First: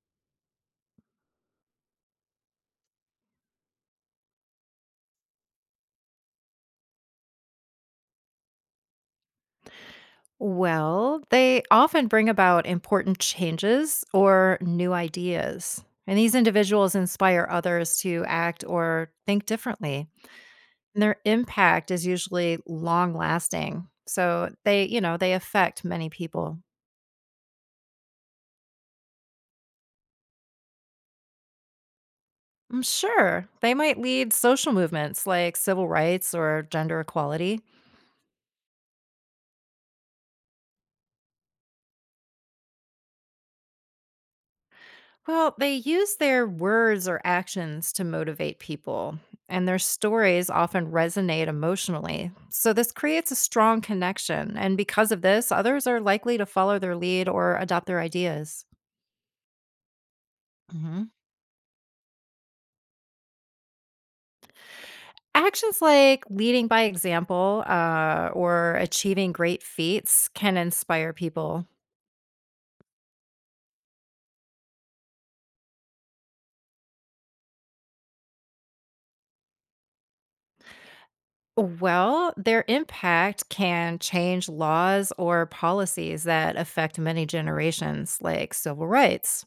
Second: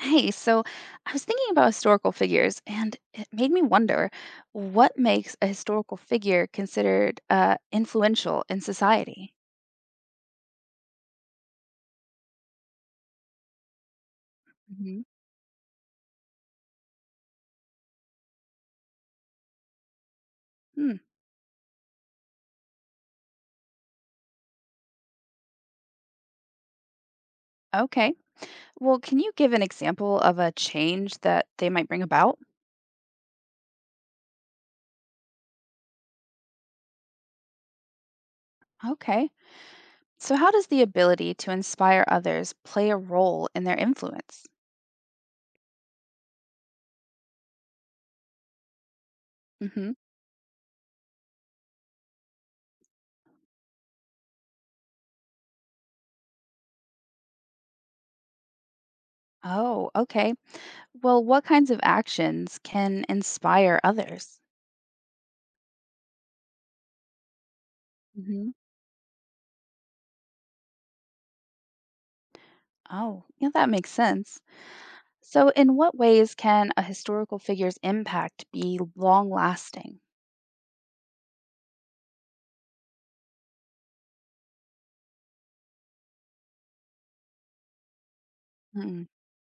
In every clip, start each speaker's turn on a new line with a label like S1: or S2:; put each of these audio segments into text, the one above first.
S1: Hey, so I was thinking about historical figures, and it made me wonder what makes a historical figure considered influential in society?
S2: Well, they often bring about important changes or new
S1: Hmm.
S2: ideas. And these individuals inspire others to act or think differently.
S1: Hmm.
S2: And their impact is usually long lasting. So they, you know, they affect many people.
S1: Okay. Well, can you give an example of a change that they might bring about?
S2: Mm, sure, they might lead social movements like civil rights or gender equality.
S1: Okay. So, how does the ability to inspire others play a role in their influence?
S2: Well, they use their words or actions to motivate people, and their
S1: Hmm.
S2: stories often resonate emotionally. So, this creates a strong connection. And because of this, others are likely to follow their lead or adopt their ideas.
S1: Oh, okay.
S2: Hmm.
S1: Well, what kinds of actions can inspire others?
S2: Actions like leading by example
S1: Hmm.
S2: or achieving great feats can inspire people.
S1: Oh, yeah, that makes sense. So, in what ways can a historical figure's impact be long lasting?
S2: Well, their impact can change laws or policies that affect many generations, like civil
S1: Mm.
S2: rights.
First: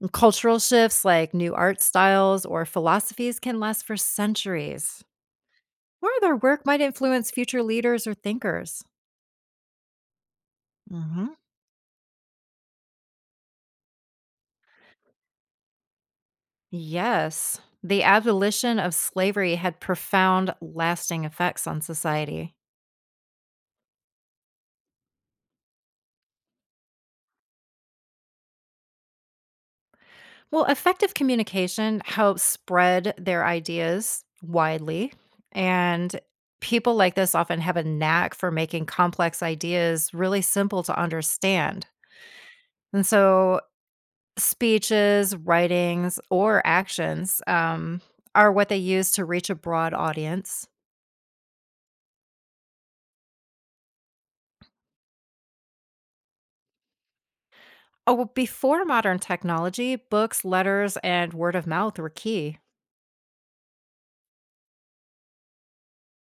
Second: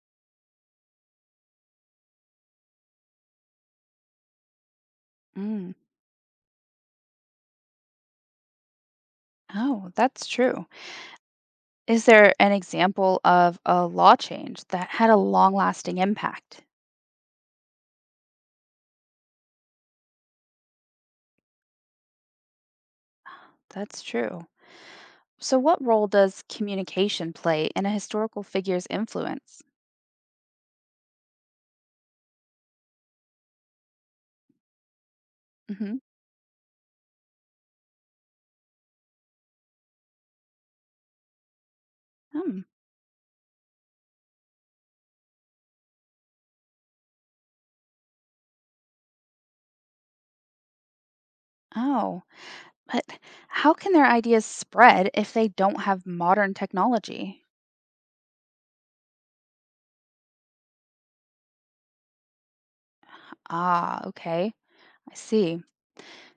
S2: And cultural shifts like new art styles or philosophies can last for centuries,
S1: Mm.
S2: or their work might influence future leaders or thinkers.
S1: Oh, that's true.
S2: Mhm.
S1: Is there an example of a law change that had a long lasting impact?
S2: Yes, the abolition of slavery had profound, lasting effects on society.
S1: That's true. So, what role does communication play in a historical figure's influence?
S2: Well, effective communication helps spread their ideas widely,
S1: Hmm.
S2: and people like this often have a knack for making complex ideas really simple to understand.
S1: Hmm.
S2: And so speeches, writings, or actions, are what they use to reach a broad audience.
S1: Oh, but how can their ideas spread if they don't have modern technology?
S2: Oh, well, before modern technology, books, letters, and word of mouth were key.
S1: Ah, okay. I see.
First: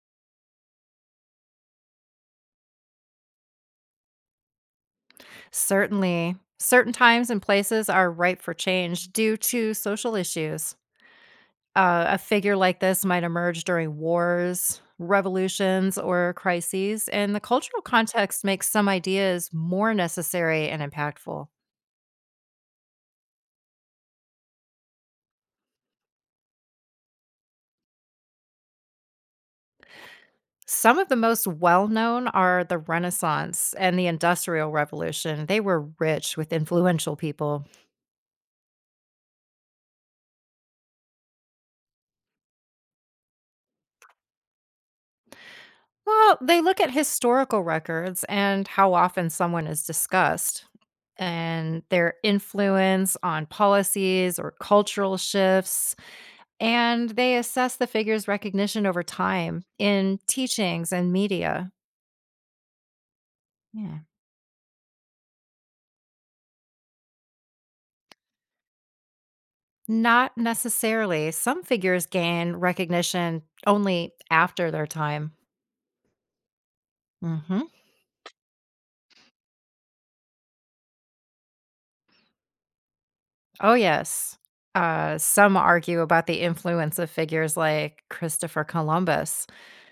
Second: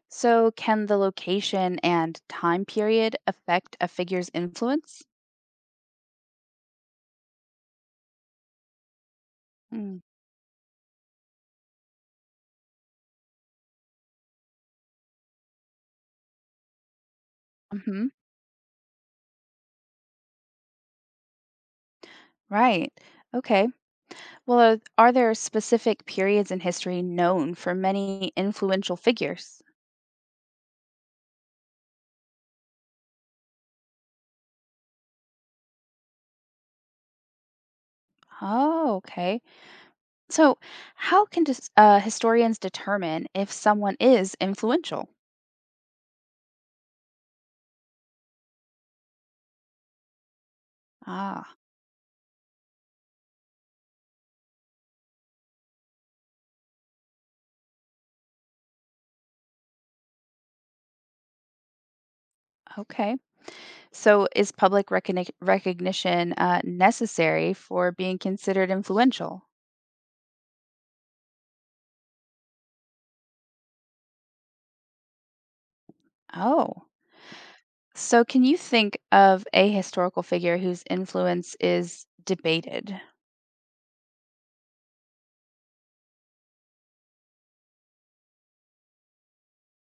S1: So, can the location and time period affect a figure's influence?
S2: Certainly, certain times and places are ripe for change due to
S1: Mm.
S2: social issues. A figure like this might emerge during wars, revolutions, or crises, and the cultural
S1: Hmm.
S2: context makes some ideas more necessary and impactful.
S1: Right. Okay. Well, are there specific periods in history known for many influential figures?
S2: Some of the most well known are the Renaissance and the Industrial Revolution. They were rich with influential people.
S1: Oh, okay. So, how can historians determine if someone is influential?
S2: Well, they look at historical records and how often someone is discussed,
S1: Ah,
S2: and their influence on policies or cultural shifts. And they assess the figure's recognition over time in teachings and media.
S1: okay.
S2: Yeah.
S1: So, is public recognition necessary for being considered influential?
S2: Not necessarily. Some figures gain recognition only after their time.
S1: Oh.
S2: Hmm.
S1: So, can you think of a historical figure whose influence is debated?
S2: Oh, yes. Some argue about the influence of figures like Christopher Columbus.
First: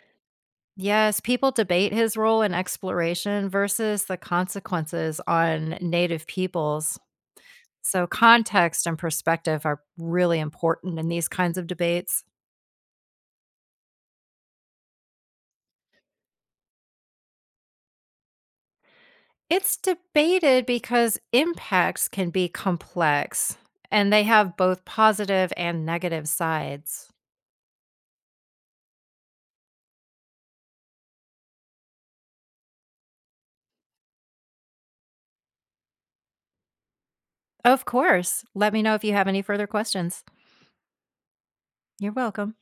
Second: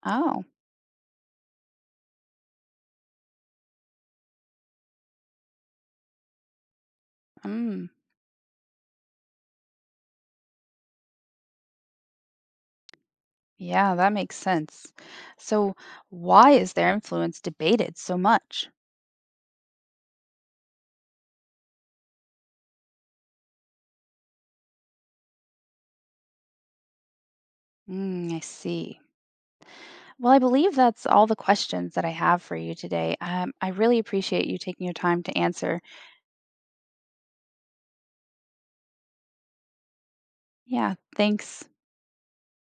S1: Oh,
S2: Yes, people debate his role in exploration versus the consequences on native peoples.
S1: mm,
S2: So, context and perspective are really important in these kinds of debates.
S1: yeah, that makes sense. So, why is their influence debated so much?
S2: It's debated because impacts can be complex, and they have both positive and negative sides.
S1: Mm, I see. Well, I believe that's all the questions that I have for you today. I really appreciate you taking your time to answer.
S2: Of course, let me know if you have any further questions.
S1: Yeah, thanks.
S2: You're welcome.